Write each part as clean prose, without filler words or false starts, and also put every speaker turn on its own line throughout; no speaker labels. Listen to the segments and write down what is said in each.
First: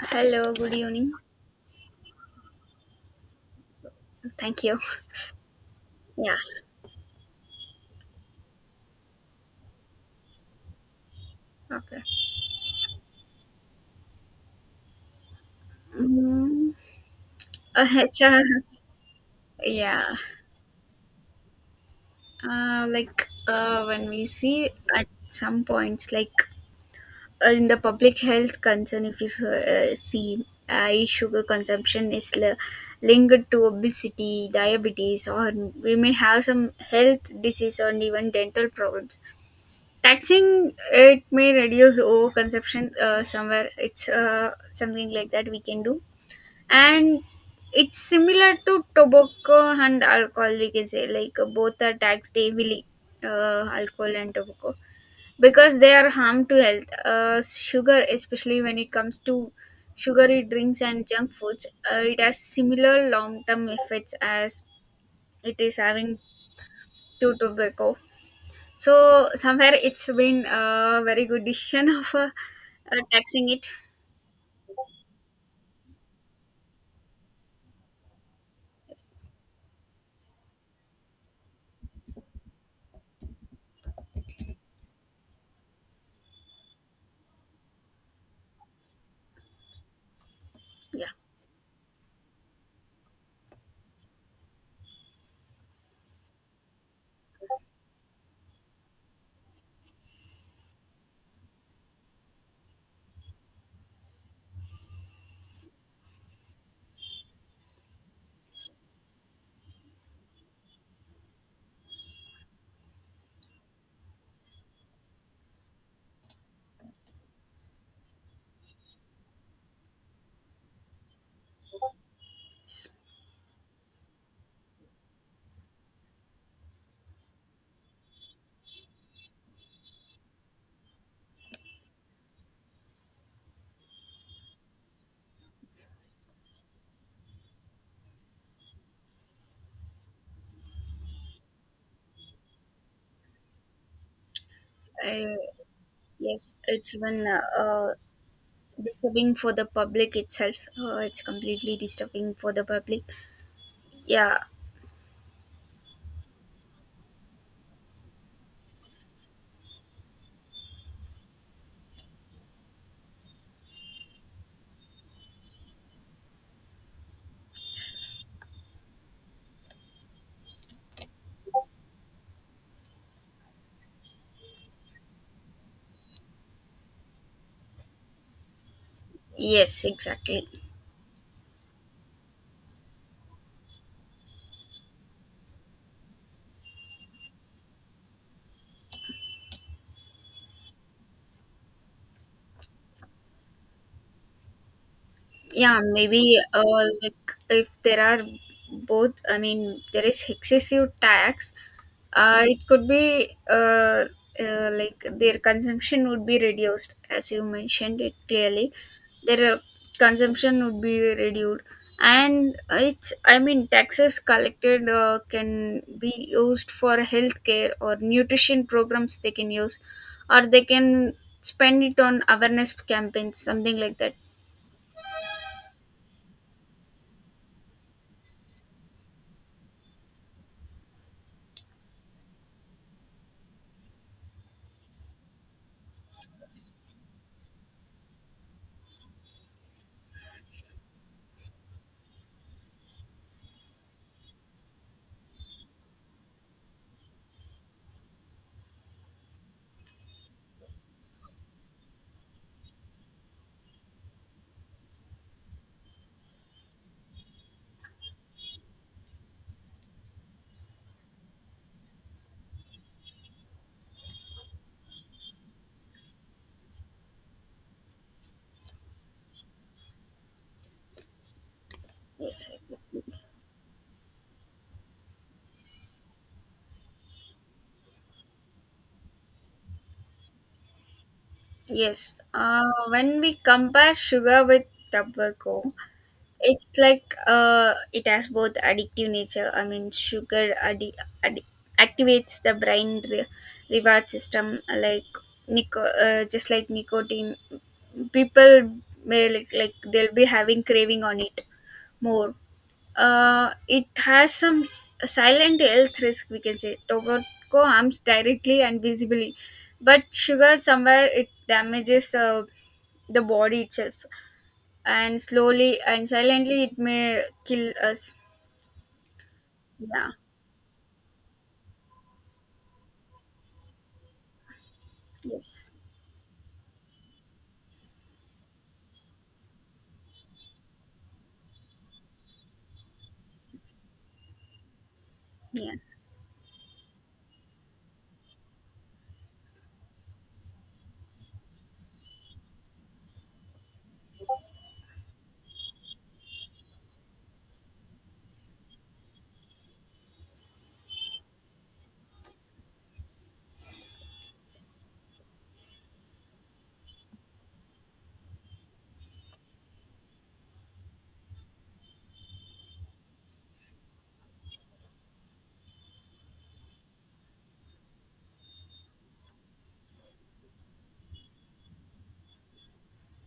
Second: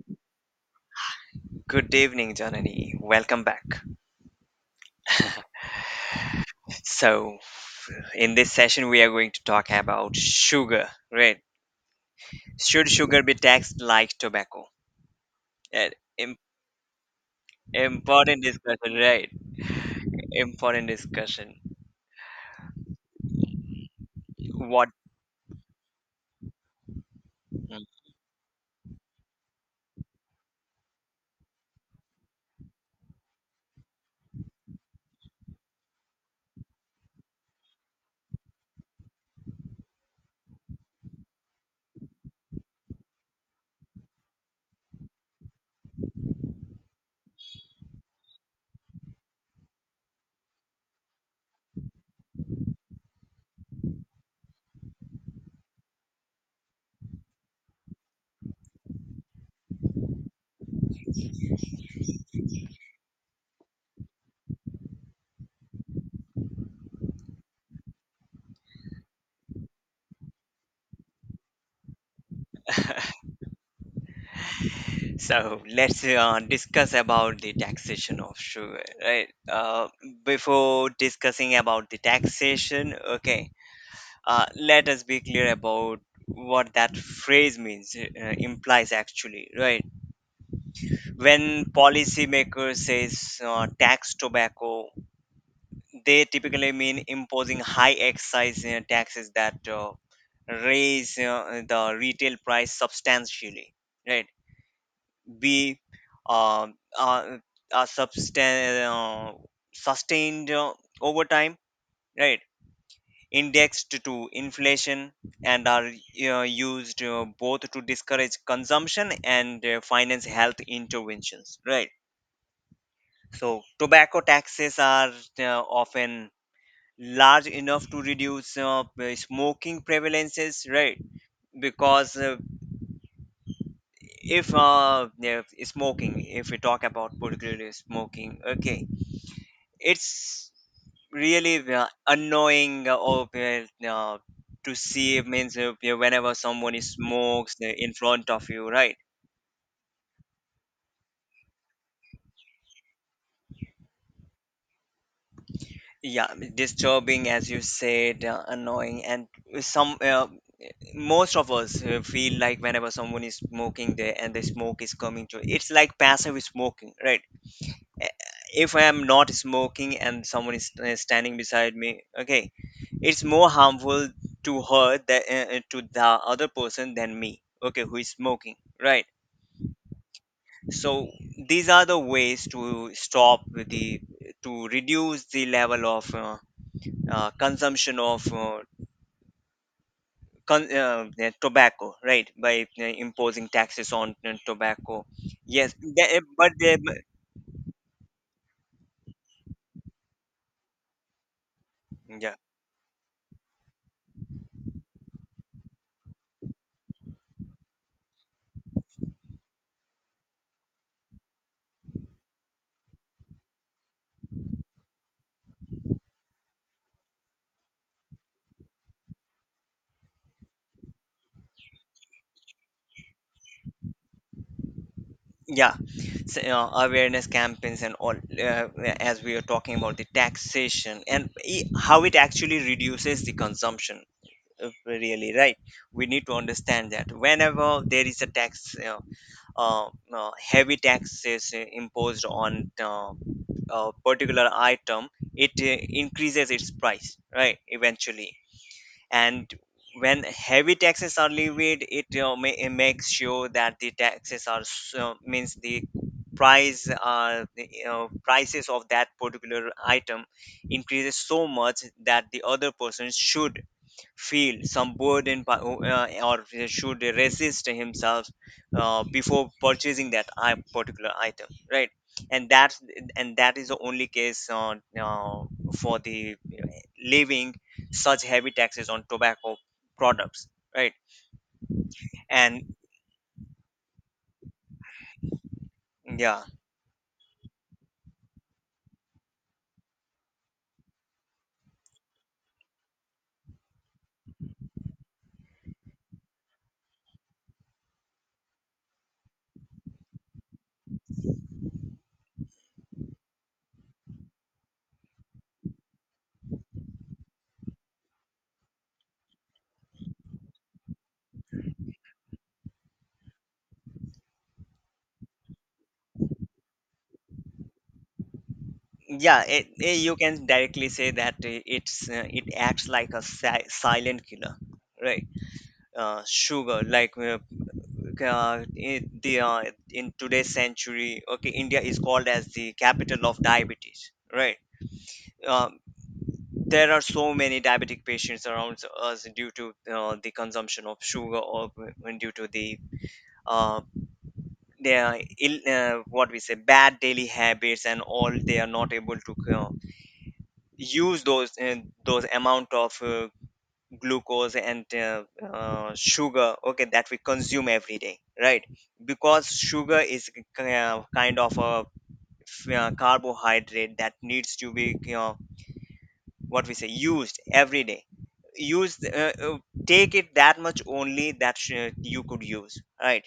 Hello, good evening.
Good evening, Janani. Welcome back.
Thank you. Yeah.
So, in this session, we are going to talk about sugar, right?
Okay.
Should sugar be taxed like tobacco? Uh, im-
Mm, it's,
Important discussion, right?
yeah.
Important discussion.
When we see
What?
at some points, in the public health concern, if you see high sugar consumption is linked to obesity, diabetes, or we may have some health disease or even dental problems. Taxing it may reduce overconsumption somewhere. It's Something like that we can do, and it's similar to tobacco and alcohol. We can say like both are taxed heavily, alcohol and tobacco, because they are harm to health. Sugar, especially when it comes to sugary drinks and junk foods, it has similar long term effects as it is having to tobacco. So somewhere it's been a very good decision of taxing it.
So, let's discuss about the taxation of sugar, right? Before discussing about the taxation, okay, let us be clear about what that phrase means, implies actually, right?
Yeah.
When policymakers says tax tobacco, they typically mean imposing high excise taxes that raise the retail price substantially, right? b um uh, a substan- uh, Sustained over time, right, indexed to inflation, and are used both to discourage consumption and finance health interventions, right. So tobacco taxes are often large enough to reduce smoking prevalences, right? Because if yeah, smoking, if we talk about particularly smoking, okay, it's really annoying, to see. It
I,
means whenever
yes,
someone
it's been
smokes
uh,
in front of you, right?
disturbing for the public itself. It's completely disturbing for the public. Yeah.
Yeah, disturbing as you said, annoying, and some most of us feel like whenever someone is smoking there and the smoke is coming to, it's like passive smoking, right. Eh, if I am not smoking and someone is standing beside me, okay, it's more harmful to her, that to the other person than me, okay, who is smoking, right.
Yes. Exactly.
So these are the ways to stop the, to reduce the level of consumption of yeah, tobacco, right? By imposing taxes on tobacco. Yes,
Yeah, maybe like if there are both, I mean, there is excessive tax,
yeah,
it could be like their consumption would be reduced. As you mentioned it clearly, their consumption would be reduced. And it's, I mean, taxes collected can be used for healthcare or nutrition programs, they can use, or they can spend it on awareness campaigns, something like that.
yeah. So, awareness campaigns and all, as we are talking about the taxation and how it actually reduces the consumption. Really, right, we need to understand that whenever there is a tax, heavy taxes imposed on a particular item, it increases its price, right, eventually. And when heavy taxes are levied, it it makes sure that the taxes are so, means the prices of that particular item increases so much that the other person should feel some burden, or should resist himself before purchasing that particular item, right. and
Yes.
that's and that is the only case uh, for the leaving such heavy taxes on tobacco products, right.
Yes,
And
when we compare sugar with tobacco,
yeah,
it's like it has both addictive nature. I mean, sugar addi- activates the brain reward system, like just like nicotine. People may like they'll be having craving on it more. It has some silent health risk, we can say. Tobacco harms directly and visibly, but sugar somewhere it damages the body itself, and slowly and silently it may kill us.
yeah,
Yeah.
you can directly say that it acts like a silent killer, right.
Yes.
Sugar like Okay, in today's century, okay, India is called as the capital of diabetes, right.
Yeah.
Um, there are so many diabetic patients around us due to the consumption of sugar, or when due to the uh, their ill, what we say bad daily habits and all, they are not able to use those amount of glucose and sugar, okay, that we consume every day, right. Because sugar is kind of a carbohydrate that needs to be, you know, what we say used every day. Use take it that much only that you could use, right.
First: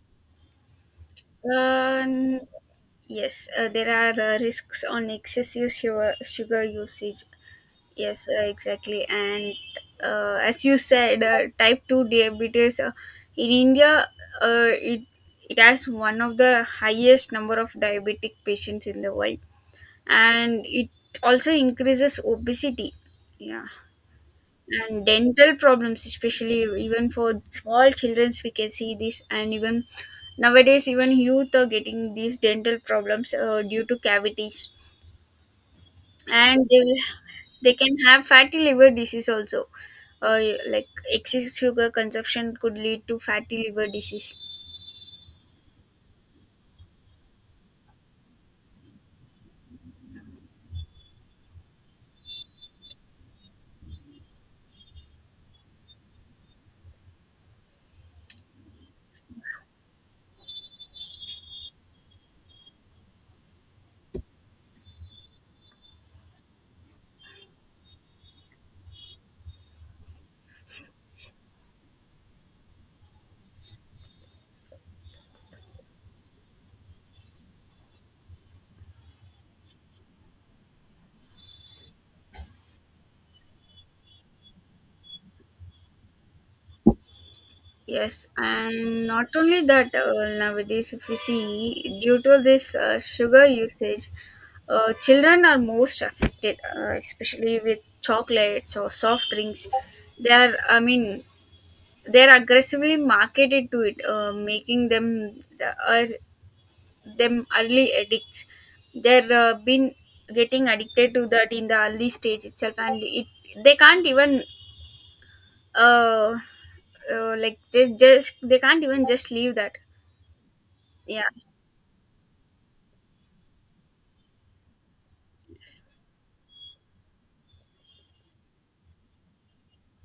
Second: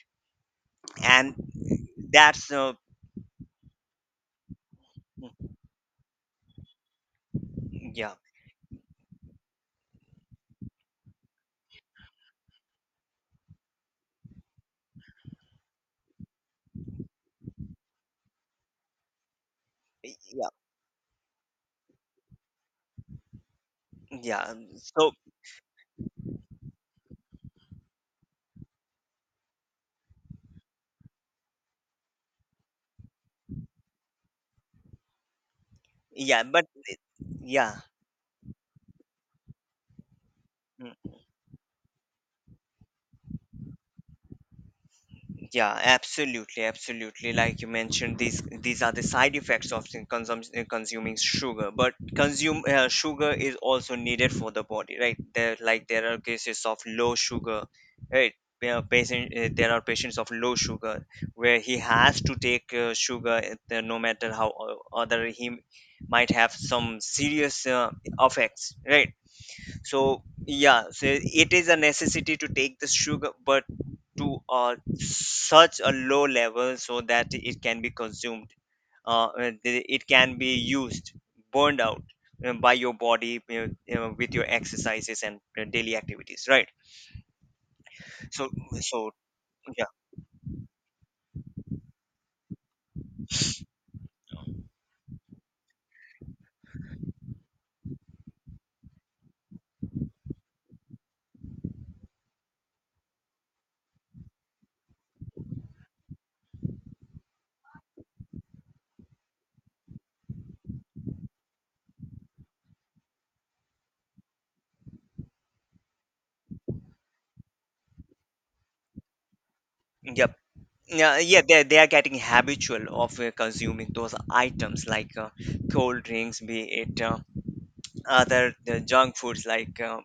and
um,
that's
yes, there are risks on excessive sugar, sugar usage.
Yeah,
Yes, exactly. And as you said, type 2 diabetes in India, uh, it, it has one of the highest number of diabetic patients in the world.
yeah,
And it also increases obesity. Yeah.
yeah,
And
so
dental problems, especially even for small children, we can see this. And even nowadays, even youth are getting these dental problems due to cavities,
yeah, but
and they will, they
yeah.
can have fatty liver disease also. uh, like excess sugar consumption could lead to fatty liver disease.
Yeah, absolutely, absolutely. Like you mentioned, these are the side effects of the consumption consuming sugar. But consume sugar is also needed for the body, right? There are cases of low sugar, right? There are patients of low sugar where he has to take sugar, no matter how o- other he m- might have some serious effects, right? So yeah, so it is a necessity to take the sugar, but to such a low level so that it can be consumed. It can be used, burned out by your body, you know, with your exercises and daily activities, right?
Yes,
So
and
so
not only
yeah,
that, nowadays if we see, due to this sugar usage, children are most affected, especially with chocolates or soft drinks. They are, I mean, they're aggressively marketed to it, making them uh, them early addicts. They're been getting addicted to that in the early stage itself, and it, they can't even uh, like, just they can't even just leave that.
yep. Yeah,
Yeah.
yeah, they are getting habitual of consuming those items like
Yes.
cold drinks, be it other junk foods like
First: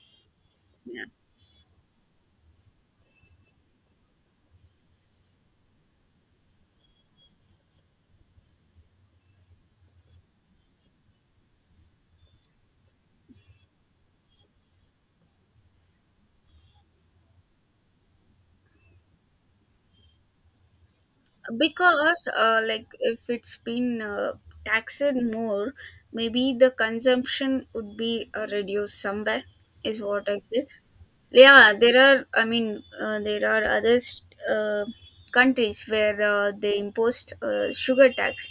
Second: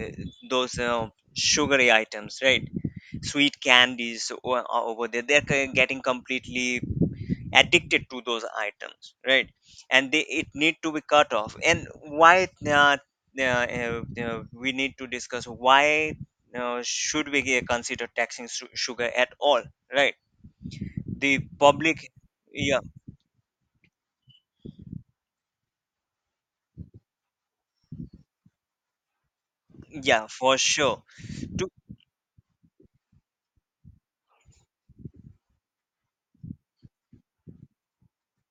uh, those
Yeah,
sugary items, right, sweet candies are over there. They're getting completely addicted to those items, right, and they it need to be cut off. And why we need to discuss why should we consider taxing sugar at all, right, the public.
because
Yeah,
like if it's been taxed more, maybe the consumption would be reduced somewhere, is
yeah,
what I
for
feel.
sure. To
Yeah, there are, I mean, there are other countries where they imposed sugar tax.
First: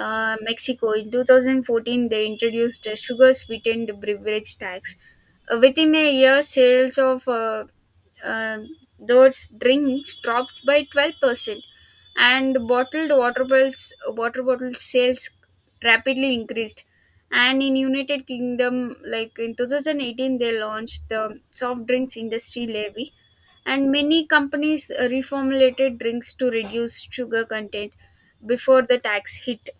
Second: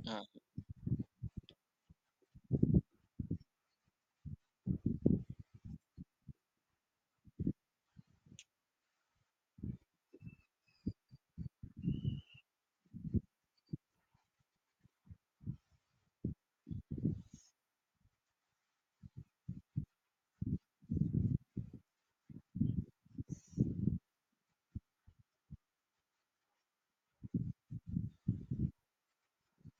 mm.
Mexico, in 2014 they introduced a sugar sweetened beverage tax. Within a year, sales of uh, those drinks dropped by 12%, and bottled water bottle sales rapidly increased. And in United Kingdom, like in 2018, they launched the soft drinks industry levy, and many companies reformulated drinks to reduce sugar content before the tax hit.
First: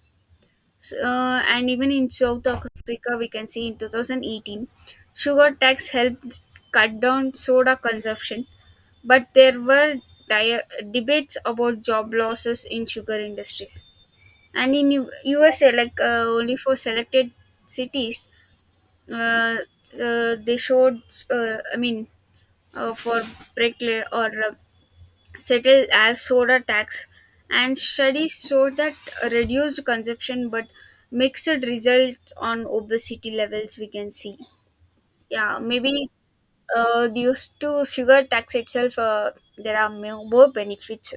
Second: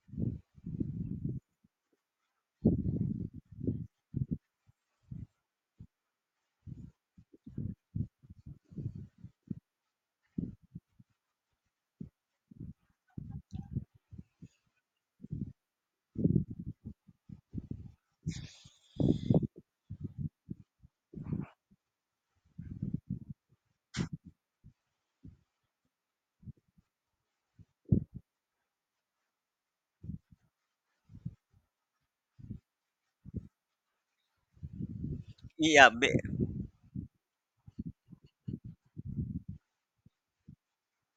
So, and even in South Africa, we can see in 2018, sugar tax helped cut down soda consumption, but there were debates about job losses in sugar industries. And in USA, like only for selected cities, uh, they showed uh, i mean for bricklay or settle as soda tax, and studies show that reduced consumption, but mixed results on obesity levels we can see. Yeah,
Yeah.
maybe due to sugar tax itself, there are more benefits.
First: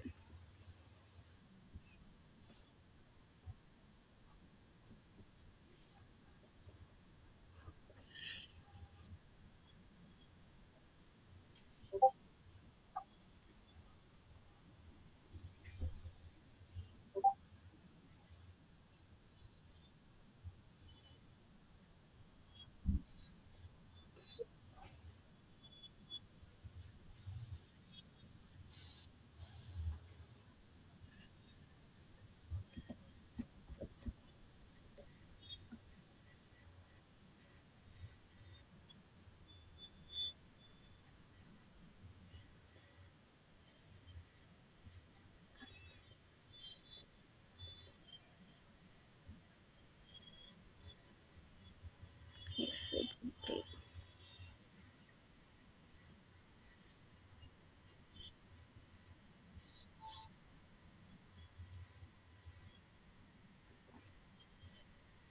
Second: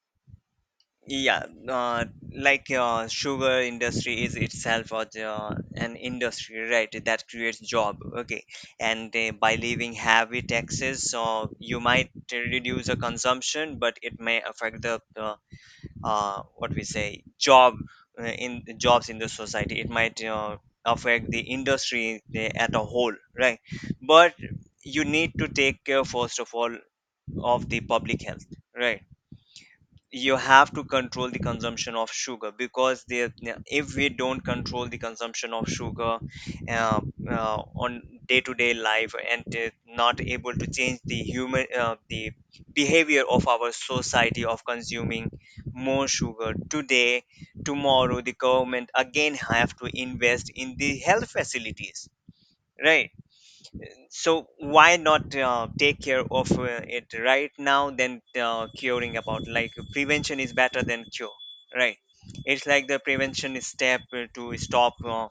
Yeah, sugar industry is itself a an industry, right, that creates job. Okay, and by leaving heavy taxes, you might reduce the consumption, but it may affect the what we say jobs in the society. It might affect the industry at a whole, right? But you need to take care, first of all, of the public health, right? You have to control the consumption of sugar, because they, if we don't control the consumption of sugar uh, on day-to-day life and not able to change the human the behavior of our society of consuming more sugar today, tomorrow the government again have to invest in the health facilities,
Yes,
right.
exactly.
So why not take care of it right now than curing about? Like prevention is better than cure, right? It's like the prevention is step to stop uh,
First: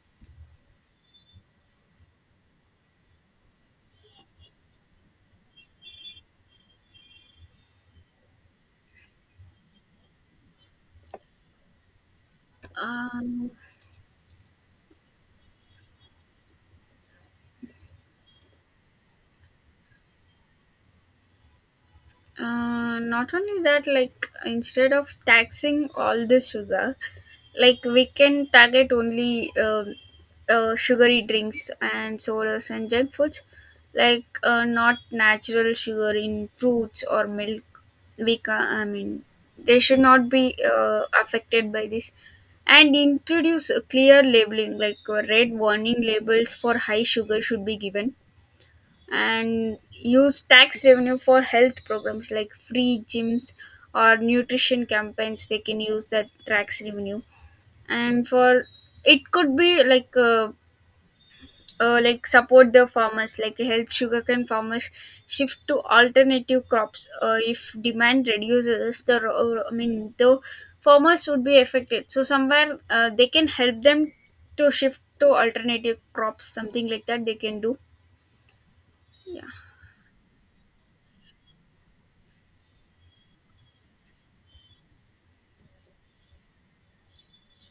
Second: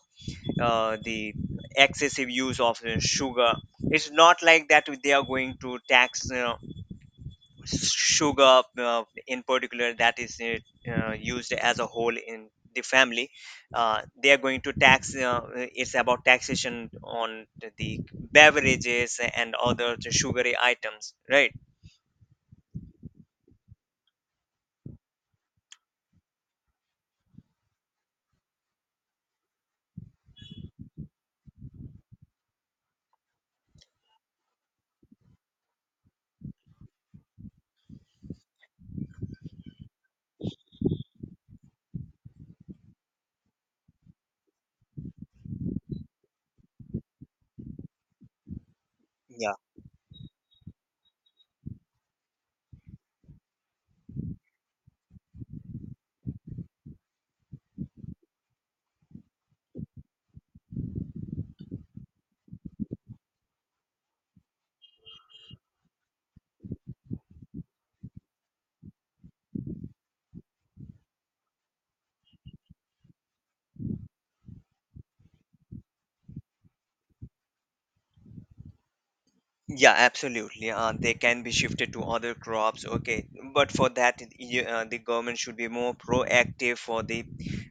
uh, the excessive use of sugar. It's not like that they are going to tax sugar in particular that is used as a whole in the family.
um,
They are going to tax, it's about taxation on the beverages and other sugary items, right.
Not only that, like instead of taxing all the sugar, like we can target only sugary drinks and sodas and junk foods, like not natural sugar in fruits or milk. We I mean, they should not be affected by this. And introduce a clear labeling, like red warning labels for high sugar should be given,
Yeah,
and use tax revenue for health programs like free gyms or nutrition campaigns, they can use that tax revenue. And for, it could be like support the farmers, like help sugarcane farmers shift to alternative crops. If demand reduces, I mean the farmers would be affected, so somewhere they can help them to shift to alternative crops, something like that they can do. Yeah.
yeah, absolutely, they can be shifted to other crops, okay. But for that, the government should be more proactive for the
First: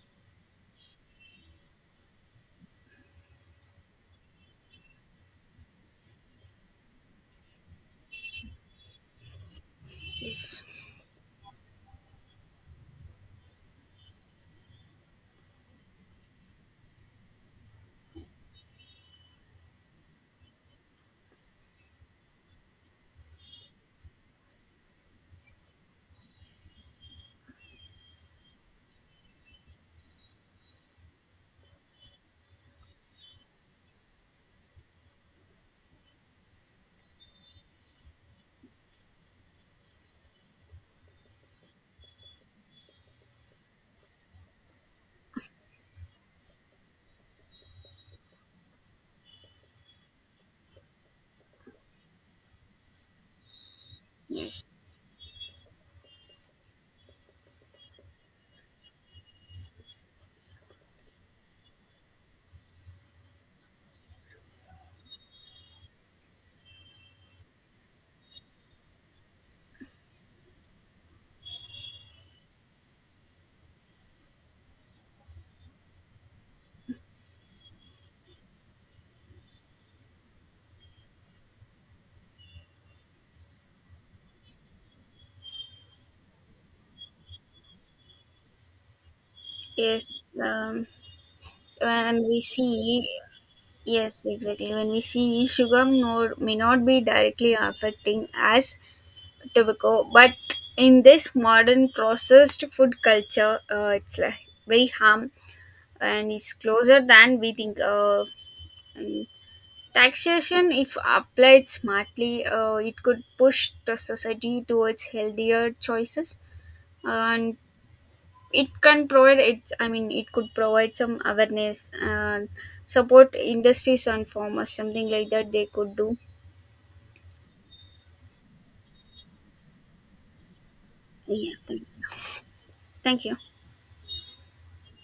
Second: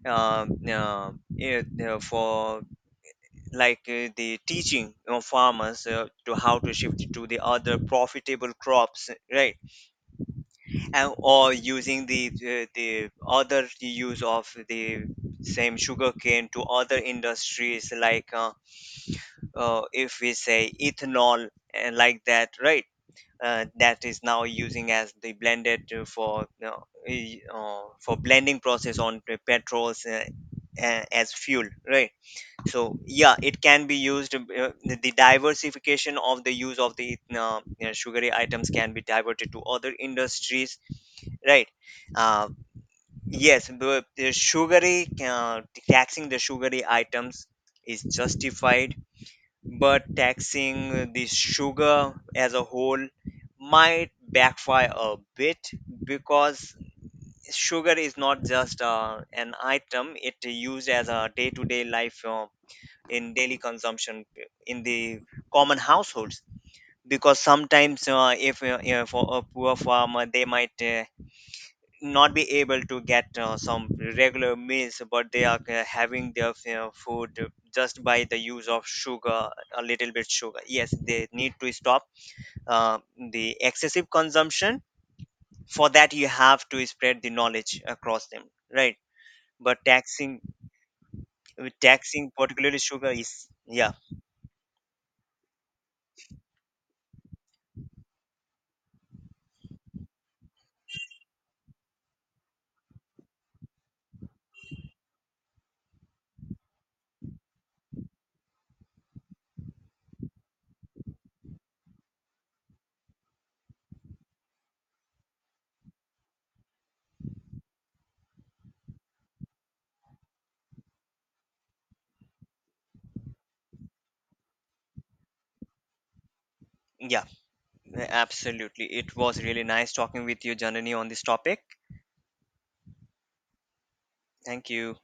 uh, uh, it, for like the teaching of farmers to how to shift to the other profitable crops, right.
Yes.
And or using the other use of the same sugarcane to other industries like if we say ethanol and like that, right. That is now using as the blended for, you know, for blending process on the petrols as fuel, right. So yeah, it can be used, the diversification of the use of the, you know, sugary items can be diverted to other industries, right. uh, yes, but the sugary taxing the sugary items is justified, but taxing the sugar as a whole might
Yes.
backfire a bit, because sugar is not just an item, it used as a day-to-day life in daily consumption in the common households. Because sometimes if you know, for a poor farmer, they might not be able to get some regular meals, but they are having their, you know, food just by the use of sugar, a little bit sugar. Yes, they need to stop uh, the excessive consumption. For that you have to spread the knowledge across them, right. But
Yes,
taxing
when
taxing
we
particularly
see,
sugar is, yeah,
yes, exactly. When we see, sugar node may not be directly affecting as tobacco. But in this modern processed food culture, it's like very harm and is closer than we think. And taxation, if applied smartly, it could push the society towards healthier choices, and it can provide, it's, I mean, it could provide some awareness and support industries and farmers, something like that they could do.
yeah. Absolutely. It was really nice talking with you, Janani, on this
Yeah,
topic.
thank you.
Thank you.